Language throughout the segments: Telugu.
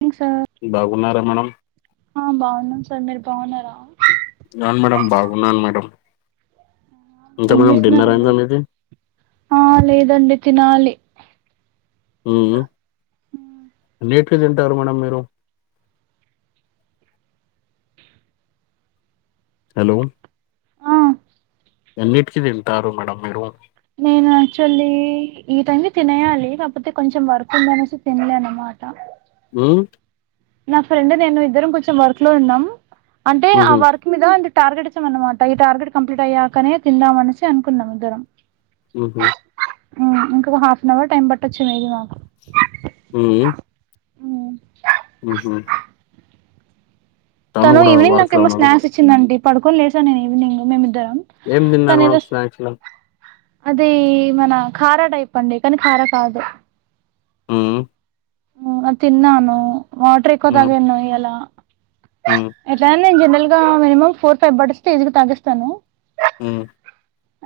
మార్నింగ్ సార్ బాగున్నారా మేడంమ్ ఆ బాగున్నాం సార్ మీరు బాగున్నారా రాను మేడంమ్ బాగున్నాను మేడంమ్ ఏం చేస్తున్నారండి ఆ లేదండి తినాలి ఉ ఎన్నిటికి తింటారు మేడంమ్ మీరు ఉ హలో ఆ అన్నిటికి తింటారు మేడంమ్ మీరూ నేను యాక్చువల్లీ ఈ టైం తినేయాలి కాకపోతే కొంచెం వర్క్ ఉందనేసి తినలే అన్నమాట అట్టా ఉమ్ నా ఫ్రెండ్ నేను ఇద్దరం కొంచెం వర్క్ లో ఉన్నాం అంటే ఆ మ్హూ. వర్క్ మీద అంటే టార్గెట్ ఇచ్చం అన్నమాట ఈ టార్గెట్ కంప్లీట్ అయ్యాకనే తిందామ అనేసి అనుకున్నాం ఇద్దరం ఉహూ ఉమ్‌ ఇంకొక హాఫ్ ఎన్ అవర్ టైం పట్టొచ్చు మేబీ మాకు ఉ ఉమ్ ఉహూ.. తను ఈవినింగ్ వర్క్ లో నాకేమో ఉన్నారు స్నాక్స్ ఇచ్చిందండి పడుకోని లేసా నేను ఈవినింగ్ మేమిద్దరం ఏం తను తిన్నారు మేడం ఏదో స్నాక్స్ ల అది మన ఖారా టైప్ అండి కానీ ఖార కాదు హ్మ్మ్ హ్మ్మ్ తిన్నాను వాటర్ ఎక్కువ మ్మ్. తాగాను ఇయ్యలా మ్మ్. ఎట్లైన జనరల్ గా మినిమం ఫోర్ ఫైవ్ బాటిల్స్ ఈజీగా తాగేస్తాను హ్మ్మ్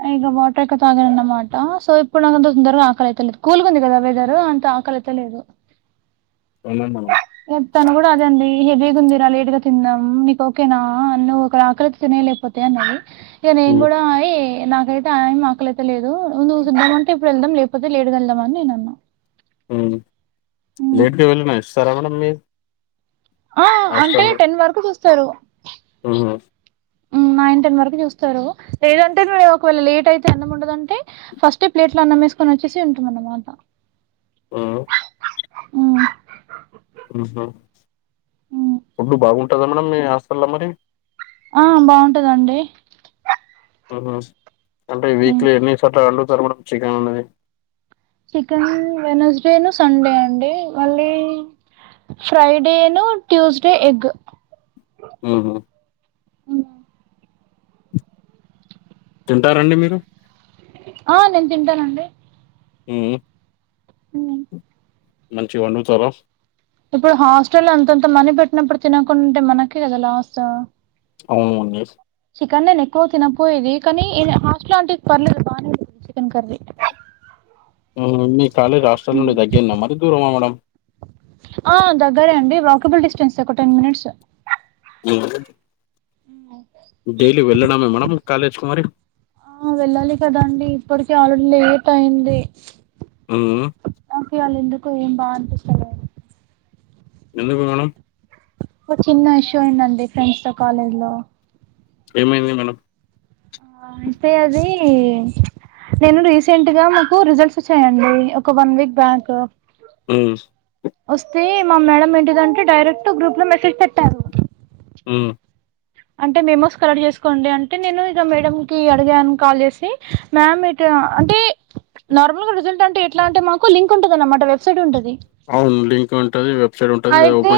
ఇగ వాటర్ ఎక్కవ తాగాలి అన్నమాట సో ఇప్పుడు అంత తొందరగా ఆకలయిత లేదు కూల్గుంది కదా వెదర్ అంత. ఆకలైత లేదు [unintelligible] తను కూడా అదే అండి హెవీగా ఉందిరా లేట్ గా తిన్నాం నీకు ఓకేనా ఆ నువ్వు ఒక ఆకలైతే తినై లేకపోతే అన్నది. ఇగ నేన్ మ్మ్. గూడ నాకైతే ఆకలైత లేదు నువ్వు తిందాం అంటే ఇప్పుడు ఎళ్దాం లేకపోతే లేటుగా ఎళ్దాం అని నేను అన్నా హ్మ్మ్ లేట్గా వెళ్ళిన ఇస్తారా మేడం మీక్ ఆ అంటే టెన్ వరకు చూస్తరు అవునా నైన్ టెన్ వరకు చూస్తారు లేదంటే ఒకవేళ లేట్ అయితే అన్నం ఉండదంటే ఫస్ట్ ప్లేట్ ప్లేట్ ల అన్నమ్మేసుకొని వచ్చేసి ఉంటుందన్నమాట ఆ మ్మ్ ఆహా ఫుడ్డ్ బాగుంటదా మేడం మీ హాస్టల్లో మరి ఆ బాగుంటదండి ఆహా అంటే వీక్లీ ఎన్ని సార్లు అండుతారు మేడం చికెన్ అనేది చికెన్ వెనస్డేను సండే అండి మళ్ళీ ఫ్రైడేను ట్యూస్డే ఎగ్ హ్మ్మ్ తింటారండి మీరు ఆ నేన్ తింటానండి హ్మ్మ్ హ్మ్మ్ మంచిగ వండుతారా ఇప్పుడు హాస్టల్ లో అంతంత మనీ పెట్టినప్పుడు తినకుంటే మనకే కదా లాస్ అవునండి చికెన్ నేను ఎక్కువ తినపోయేది కానీ హాస్టల్లాంటిది పర్లేదు బాగానే చికెన్ కర్రీ హ్మ్మ్ మీ కాలేజీ హాస్టల్ నుండి దగ్గర్న మరి దూరమా మేడం ఆ దగ్గరే అండి వాకబుల్ డిస్టెన్స్ ఒక టెన్ మనిట్స్ హ్మ్మ్ హ్మ్మ్ మేడం కాలేజ్‌కి మరి ఆ వెళ్ళాలి కదండి ఇప్పటికే ఆలో లేట్ అయింది హ్మ్ నాకు ఇవాళ్ళ ఎందుకు ఏం బాగనిపిస్తాలే ఎందుకు మేడం ఒక చిన్న ఇష్యూ అయిందండి ఫ్రెండ్స్ తో కాలేజ్ లో ఏమైంది మేడం ఆ అంటే అది నేను రీసెంట్ గా మాకు రిజల్ట్స్ వచ్చాయి అండి ఒక వన్ వీక్ బ్యాక్ హ్మ్మ్ వస్తే మా మేడం ఏంటిదంటే డైరెక్ట్ గ్రూప్ లో మెసేజ్ పెట్టారు హ్మ్మ్ అంటే మేమోస్ కలెక్ట్ చేసుకోండి అంటే నేను ఇక మేడం కి అడిగాని కాల్ చేసి మ్యామ్ ఇటు అంటే నార్మల్ గా రిజల్ట్ అంటే ఎట్లా అంటే మనకు లింక్ ఉంటంది అన్నమాట వెబ్సైట్ ఉంటంది అవును లింక్ ఉంటది వెబ్ అయితే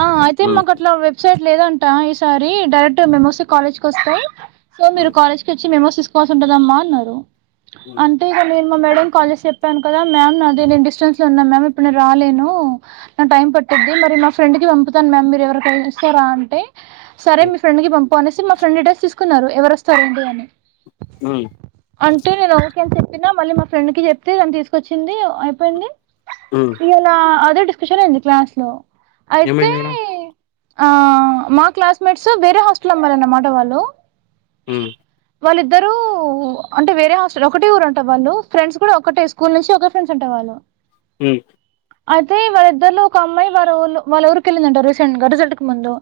ఆ అయితే హ్మ్ మాకు అట్లా వెబ్సైట్ లేదంట ఈసారి డైరెక్ట్ మెమోస్ కాలేజ్ కి వస్తాం సో మీరు హ్మ్ కాలేజ్ క చ్చి మెమోస్ తీసుకోవలసి ఉంటదమ్మా అన్నారు. హ్మ్ అంటే మేము మా మేడం కు కాల్ చేసి చెప్ చెప్పాను కదా మ్యామ్ నా అది నేను డిస్టెన్స్లో ఉన్నా మ్యామ్ ఇప్పుడు నేను రాలేను నా టైం పట్టిద్ది మరి మా ఫ్రెండ్ కి పంపుతాను మ్యామ్ మీరు ఎవరికైనా ఇస్తారా అంటే సరే హ్మ్ మీ ఫ్రెండ్ కి పంప అనేసి మా ఫ్రెండ్ డ్రెస్ తీసుకున్నారు ఎవరు వస్తారండి అని అ అంటూ నేను ఓకే అని చెప్పిన మళ్ళీ మా ఫ్రెండ్ కి చెప్తే దని తీసుకొచ్చింది అయిపోయింది హ్మ్ ఇవాలా అదే డిస్కషన్ అయింది క్లాస్ లో అయితే ఏమైంది మేడం మా క్లాస్మేట్స్ వేరే హాస్టల్ అమ్మాయిలన్నమాట వాళ్ళు హ వాళ్ళిద్దరూ అంటే వేరే హస్టల్ ఒకే టే ఊరు అంట వాళ్ళు ఫ్రెండ్స్ కూడా ఒకటే స్కూల్ నుంచి ఒకే ఫ్రెండ్స్ అంటా వాళ్ళు హా లో హ అయితే వాళ్ళిద్దరి లొ ఒక అమ్మాయి వారి ఊళ్ళు వాళ్ళ ఊరికి వెళ్ళిందంట రీసెంట్ గా రిజల్ట్కి ముందు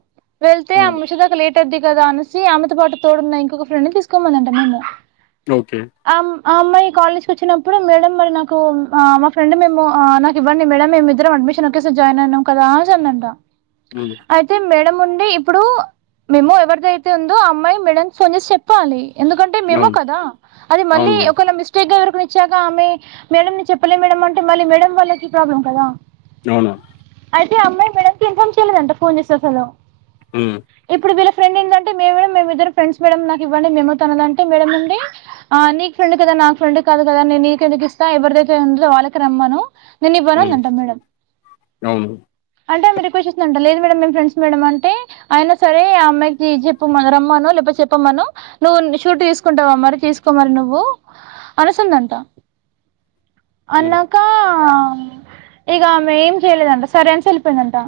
వెళ్తే హ్మ్ ఆమె వచ్చేదాకా లేట్ అయిద్ది కదా అనిసి ఆమెతో పాటు తోడున్న ఇంకొక ఫ్రెండ్ ని తీసుకోమనింట మెమో ఓకే అమ్మాయి కాలేజ్కి వచ్చినప్పుడు మేడం మరి నాకు మా ఫ్రెండ్ మేము నాకు ఇవ్వండి మేడం మేమిద్దరం అడ్మిషన్ ఒకే సారి జాయిన్ అయినం కదా అనేసి అందంట హ్మ్ అయితే మెడ్ మేడ ఉండి ఇప్పుడు మేము ఎవరిదైతే ఉందో అమ్మాయి మేడ ఫోన్ చేసి చెప్పాలి ఎందుకంటే మేము అవును కదా అది అవును మళ్ళీ మేడం ఒకవేళ మిస్టేక్ గా ఎవరి ఇచ్చగామె మేడని చెప్పలే మేడడం అంటే మళ్ళీ మేడ వాళ్ళకి ప్రాబ్లం కదా అవునా అయితే అమ్మాయి మేడంకి ఇన్ఫమ్ చేయలేదంట ఫోన్ చేసేసను హ్మ్ ఇప్పుడు వీల ఎంటేేడం మేమిద్దరు ఫ్రెండ్ మేడంమ్ నాకువండి మేమ తనదంటే మేడం ఉండి నీకు ఫ్రెడ్ కద నాకు ఫ్రెండ్ కాదు కదా నేను ఎందుకు ఇస్తా ఎవరిైతే ఉండో వాళ్ళకి రమ్మను నేను ఇవ్వను హ్మ్ అందంటా మేడమ్ అవును అంటేరు రిక్వెట్ చేస్తుంట లేదు మేడంమ్ ఫ్రెండ్స్ మేడం అంటే అయినా సరే అమ్మాయికి చెప్పు మల్లా రమ్మను చెప్పమను నువ్వు షూరిటి తీసుకుంటావా మరి తీసుకోమరి నువ్వు అనసిందంట హ్మ్ అన్నకా ఆ మె ఏం చేయలేదంట సరే అనిసి వెళ్ళియిందంట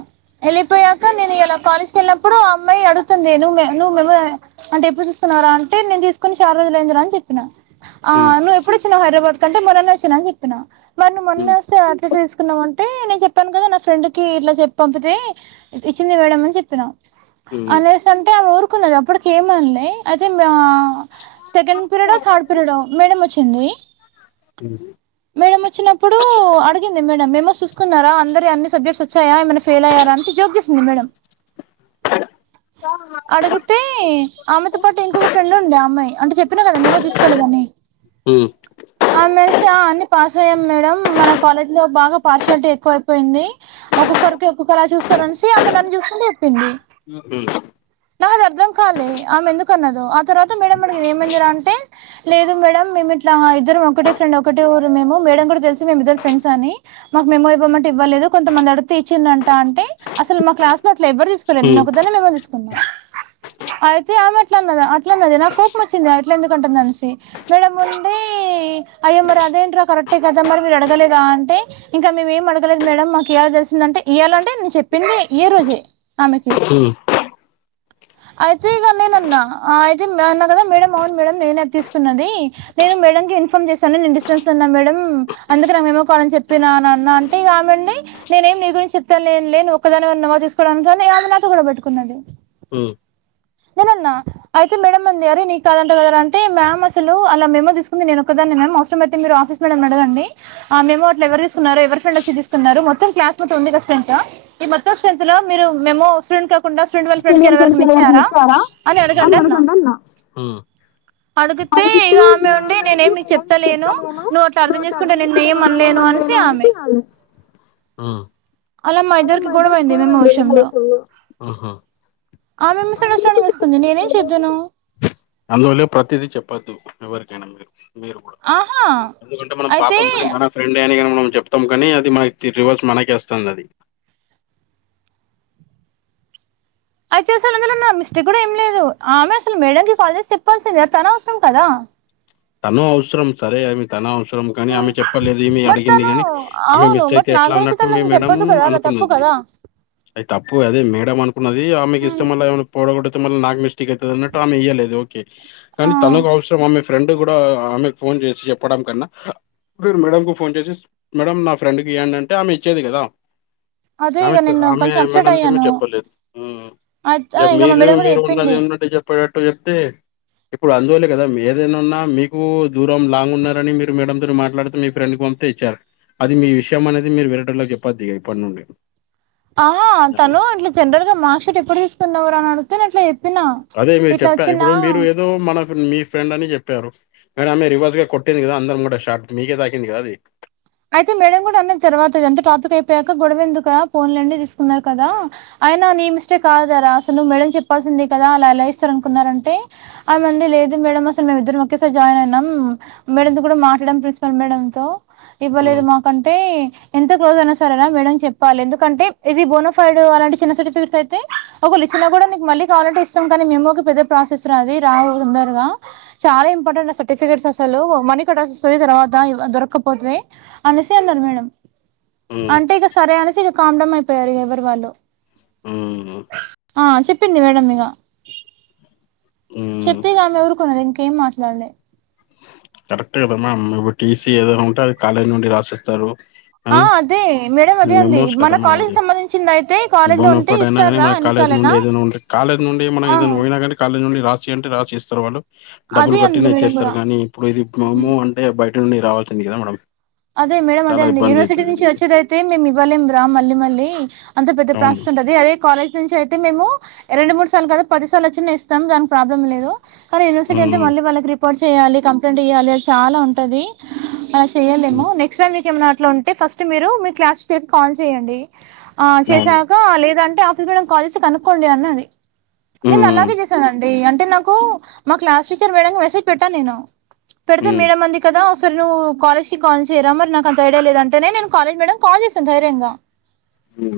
వెళ్ళిపోయాక నేను ఇలా కాలేజ్కి వెళ్నప్పుడు అమ్మాయి పడుతుంది నువ నువ్ మేము అంటే ఎప్పుడు చూస్తున్నారా అంటేను తీసుకుని షానా రోజులు ఎందిరా అని చెప్పినాను ఆ హ్మ్ నువ్వు ఎప్పుడుచ్చినావ్ హైదరాబాద్ కంటే మొరన్న వచ్చినా అని చెప్పినా మరి నువ్ మొన్న హ్మ్ వస్తే ఆట్లెట్ల తీసుకున్నామంట అంటే నేను చెప్పాను కదా నా ఫ్రెండ్ కి ఇలట్ల చెప్పి పంపితే ఇచ్చింది మేడ అని చెప్పినా హ్మ్ అనేసి అంటే ఆమె ఊరుకున్నది అప్పటికి ఏమనిలే అదే మా సెకండ్ పిరియడొ థర్డ్ పిరియడో మేడం వచ్చింది హ్మ్ మేడం వచ్చినప్పుడు అడిగింది మేడం మేము కున్నార అఅందరివి అన్ని సబ్జెక్ట్ వచ్చాయా ఏమైనా ఫేల్ అయ్యార అని జోగ్ చేస్తుంది మేడం అడుగితే ఆమెతో పాటు ఇంకొక ఫ్రెండ్ ఉండడి అమ్మాయి అంట చెప్పిన కదా మేమో తీసుకోలేదని ఉ ఆమెసి ఆ అన్ని పాస్ అయ్యాం మేడం మన కాలేజ్ లో బాగా పా షల్టి ఎక్కువయిపోయింది ఒక్కొక్కరికి ఒక్కొక్క అలా చూస్తారు అనేసి ఆమె నన్ను చూసుకుంటూ చెప్పింది ఉ నాద్ అర్థం కాలే, ఆమె ఎందుకు అన్నదొ. ఆ తర్వాత మేడం మేడం ఏమందిరా అంటే లేదు మేడం మేము ఇట్లా ఇద్దరం ఒకటే ఫ్రెండ్ ఒకటే ఊరు మేము, మేడం గూడా దేల్సు మేమ్ ఇద్దరం ఫ్రెండ్స్ అని. మాకు మెమో ఇవ్వమంటే ఇవ్వలేదు. కొంతమంది అడుతే ఇచ్చిందంట అంటే అసలు మా క్లాస్ లో లేవర్ దిసుకోలే హ్మ్ నేనొక్కదాన్నే మెమో దిసుకున్నా. అయితే ఆమె అట్లాన్నదా అట్లన్నది. నాకు కోపం వచ్చింది అట్లా ఎందుకంటుంది అనేసి మేడం ఉండి ఈ అయో మరి అదేంట్రా కరెక్టే కదా మరి మీరు అడగలేదా అంటే ఇంకా మేము ఏం అడగలేదు మేడం మాకు ఇయాల దేలిసిందంటే ఇయాలంటే నేను చెప్పింది ఈ రోజే ఆమెకి అయితే ఇగా నేన్ అన్నా ఆ అయితే మా అన్నా గదా మేడం అవును మేడం నేనే అద్ తీస్తున్నది నేను మేడం ఎగేన్ ఇన్ఫార్మ్ జేస్తాను నేను డిస్టెన్సలో ఉన్న మేడం. అందుకే నేన్ మెమో కావాలన్ చెప్ పినా నన్ అంటే ఇగా ఆమె ఉండి నేనేం నీ గురించి చెప్తాలేన్ లే నువ్వు ఒకదానవే ఉన్నావా జుసుకోవడాన్ లే [inaudible] కూడా బెట్టుకున్నది. ఉహ్ నేనన్నా అయితే మేడం అంది అరే నీకు కాదంట కదా రా అంటే మ్యామ్ అసలు అలా మేమో దిసుకుంది నేన్ ఒకదన్ ఇనన్ మ్యామ్ అవసరం అయితే మీరు ఆఫీస్ మేడం ను అడగండి. ఆ మెమో అట్ల్ ఎవరు తీసుకున్నారు. ఎవరి ఫ్రెండ్ వచ్చి దిసుకున్నారు మొత్తం క్లాస్ తొమ్మిదో స్ట్రెంతా మొత్తం స్ట్రెంత్ లో, మీరు మెమో స్టూడేట్ కాకుడా, స్టూడెట్ వాళ్ళ ఫ్రెండ్ ఎవరికైనా ఇచ్చారా. అలా అని అన్ అడగండి అన్న అడిగాన్డ్ అన్నా. అడిగితే ఇగా ఆమె వాళ్ళు ఉండి అంటే నేనేమి నేనేం మీకు చెప్తాలేను. చెప్తలేను నువ్వు అట్లా అర్థం చేసుకుంటే నేన్ ఏం నేను అనలేను. మనషి ఆమె అనేసి వాళ్ళు అలా మా ఇద్దరకి గొడవ అయింది. మేమో విషయంలో ఆమె మిస్సడాస్ అందుకే అందువల్లే ప్రతిదీ చెప్పొద్దు. ఎవరికైనా మీరు, మీరు గూడా ఆహా ఎందుకంటే మనం అయితే పాపం లోనే మన ఫ్రెండే అని కానీ మనం జేప్తాం కానీ అది మనకి రివర్స్ మనకేస్తుంది అది. అయితే అసలు అందులో నా మిస్టేక్ గూడా ఏం లేదు. ఆమె అసలు మేడం కి కాల్ జేస్ చెప్పాల్స్ కిగా తన అవసరం కదా. తను అవసరం సరే అవి తన అవస్ త్రోమ్ కాని ఆమె చెప్పలేదు. ఈమె బట్ అడిగింది తను గాని ఆమె అవును మిస్ అయితే బట్ నా ఎట్లా గురించి అన్నట్టు తను మీ అసలు మేడం చెప్పొద్దు కదా అలా తప్పు అనుకున్నది. కదా అయై తప్పు అదే మేడం అనుకున్నది. ఆమెకి ఇస్తే మళ్ళా ఏవన్నా పొడగోటు తు మళ్ళా నాక్ మిస్టేక్ అయితది అన్నట్టు ఆమె ఇయ్యలేదు. ఓకే ఆ కానీ తనకు అవసరం ఆమె తుగూడా ఆమెక్ ఫోన్ జేచి చెప్పడం కన్నా మీరు మేడంకు ఫోన్ జేసిస్, మేడం నా ఫ్రెండ్కి ఇయండి అంటే ఆమె ఇచ్చేది గదా. అదే ఇక నావిత్ నేను ఆమె కొంచెం అప్సెట్ మేడంకి ఏమో అయ్యాను చెప్పలేదు ఉ అయితే యా ఇక మా మీరు మేడం కూడా మీరు ఉన్నది చెప్పింది ఉన్నట్టు జెపాడాట్ టూ జేప్తే ఇప్పుడు అందువల్లే గదా మీ ఏదేనా ఉన్నా మీకు దూరం లాంగ్ ఉన్నారని, మీరు మేడంతోరు మాట్లాడుతే మీ ఫ్రెండ్ పంపితే ఇచ్చారు. అది మీ విషయం అనేది మీరు విరటలో చెప్పొద్ది ఇగా ఇప్పడ్ నుండి ఆహా తను ఇట్లా జనరల్ గా మార్క్ షీట్ ఎప్పుడు తీసుకున్నవరా అని అడుగుతే నేన్ ఇట్లా ఏప్పినా. అదే మీర్ చెప్పార్ ఇప్పుడు మీరు ఏదో మనఫ్ మీ ఫ్రెండ్ అని చెప్పారు. కానీ ఆమె రివర్స్ గా కొట్టేది గదా అందర్ ముంగట షార్ట్ మీకే తాకింది గా అది. అయితే మేడం గుడా అన్నది. తర్వాత ఇదంతా టాపిక్ అయిపోయాక గొడవ ఎందుకురా పోన్ లేండి దిసుకున్నారు కదా. అయినా నీ మిస్టేక్ కాదరా అసలువ్ మేడం చెప్పాల్సింది కదా అలా ఎలా ఇస్తారు అనుకున్నారంటే ఆ మంది లే ఇది మేడం అసలు మేము ఇద్దరం ఒకేసారి జాయిన్ అయినమ్, మేడంతో గూడా మాట్లాడం ప్రిన్సిపాల్ మేడంతో ఇవ్వలేదు హ్మ్. మాకంటే ఎంత క్లోజ్ అయినా సరేరా మేడం చెప్పాలే. ఎందుకంటే ఇది బోనోఫైడ్ అలాంటి చిన్న సర్టిఫికెట్స్ అయితే ఓగో లిజ్ కినా గూడా నీకు మళ్ళీ కావాలంటే ఇస్తాం గానీ, మెమోకి పెద్ద ప్రాసెస్ రా అది రావు కొందరగా చాలా ఇంపార్టెంట్ ఆ సర్టిఫికెట్స్ అసలు మనీ కొట్టాల్సి వసది. తర్వాత ఇవ్ దొరకపోతే అనేసి అన్నరు మేడం హ్మ్. అంటే ఇగా సరే అనేసి ఇగా కామ్డం అయిపోయారు ఎవరీ వాళ్ళు ఉహుహ్ ఆ చెప్పింది మేడం ఇగా హ్మ్. చెప్పి ఇగా ఆమె ఊరుకునది ఇంకేం మాట్ ననే కరెక్ట్ కదమ్ మ్యామ్ ఇడు టీసీ ఏదైనా ఉంటే అది కాలేజ్ నుండి రాసిస్తారు ఆ అదే మేడం అదే అడి మెమోస్ కదా మన మనం కాలేజ్ అది. సంబంధించింది అయితే కాలేజ్ లో ఉంటే ఇస్తారా అ కాలేజ నుండి ఏద ఉండ కాలేజ నుండి మం ఏదై పోయినా కానీ కాలేజ్ నుండి రాసి అంటే రాసి ఇస్తారు వాళ్ళు అదే డబ్బులు అంది కట్టిన మేడం కూడా ఇచ్చేస్తారు కాగానీ ఇప్పుడు ఇది మము అంటే బయట నుండి రావాల్సింది కదా మేడం అదే మేడ అదే చాలా అండి ఇబ్బంది యూనివర్సిటీ అయితది. నుంచి వచ్చేదయితే మేము ఇవ్వలేంరా మళ్ళీ మళ్ళీ అంత పెద్ద ప్ర అవును. ఉంటుది అదే కాలేజ్ నుంచి అయితే మేము రెండు మూడు సార్లు కాదు పది సార్లు వచ్చినా ఇస్తాం దానికి ప్రాబ్లం లేదు కానీ యూనివర్సిటీ అంతే హ్మ్. మళ్ళీ వాళ్ళకి రిపోర్ట్ చేయాలి కంప్లైంట్ ఇయ్యాలి అది చాలా ఉంటదింది చేయలేమో హ్మ్. మీక ఏమట్లో ఉంటే ఫస్ట్ మీరు మీ క్లాస్ చెప్పి కాల్ చేయడి అవును. చేసాక లేదంటే ఆఫ కనుక్కోండి అం నేను హ్మ్. అలాగే చేశాను అండి అ అంటే నాకు మా క్లాస్ టీచర్ మేడంకి మెసేజ్ పెట్టాను నేను పెడితే హ్మ్. మేడం మంది కదా సార్ నువ్వు కాలేజ్ కాల్ చేయరా మరి నాకుంత ఐడియా లేదు అంటేనే నేను కాలేజ్ మేడమ్ కాల్ చేశాను ధైర్యంగా హ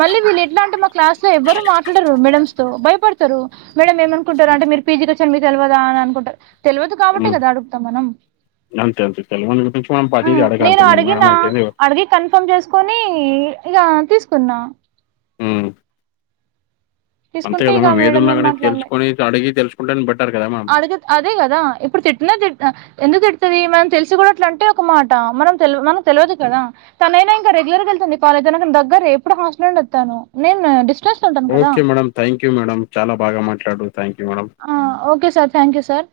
మళ్ళీ వీళ్ళు ఎట్లా అంటే మా క్లాస్ లో ఎవ్వరు మాట్లాడరు మేడమ్స్ తో భయపడతారు మేడ ఏమనుకుంటారు అంటే మీ పీజీకిచ్చారు మీకు తెలియదా అనుకుంటారు తెలియదు కాబట్ హ్మ్. కదా అడుగుతాం మనం అంతే అంతే తెలవని గురించి మనం ఉ ప్రతిదీ నేను అడగాల్సిందే అడ్గిన మేడం అయితేంది అడ్గ కన్నా ఇన్ఫామ్ చేసుకుని ఇక తీసుకున్నా ఉ అంతే తీసుకుంటే కదా ఇక మనం ఏది మేడం ఉన్నా ఏం కానీ తెలుసుకొని అడిగి తెలుసుకుంటాని బట్టి అడుగ అదే కదా ఇప్పుడు తిట్టిన తిట్ ఎందుకు తిడుతది మనం తెలిసి కూడాడట్ల అంటే ఒక మాట మనం తె మనకు తెలియదు కదా తనైనా రేగులార్గా ఎల్తుంధి కాలెగ్ ధగ్గారా ఎప్పుడు హాస్టల్ నుంచి నుండి వస్థాను okay madam thank you madam చాల బా మాట్లాడారు థ్యాంక్యూ ఆ okay sir thank you sir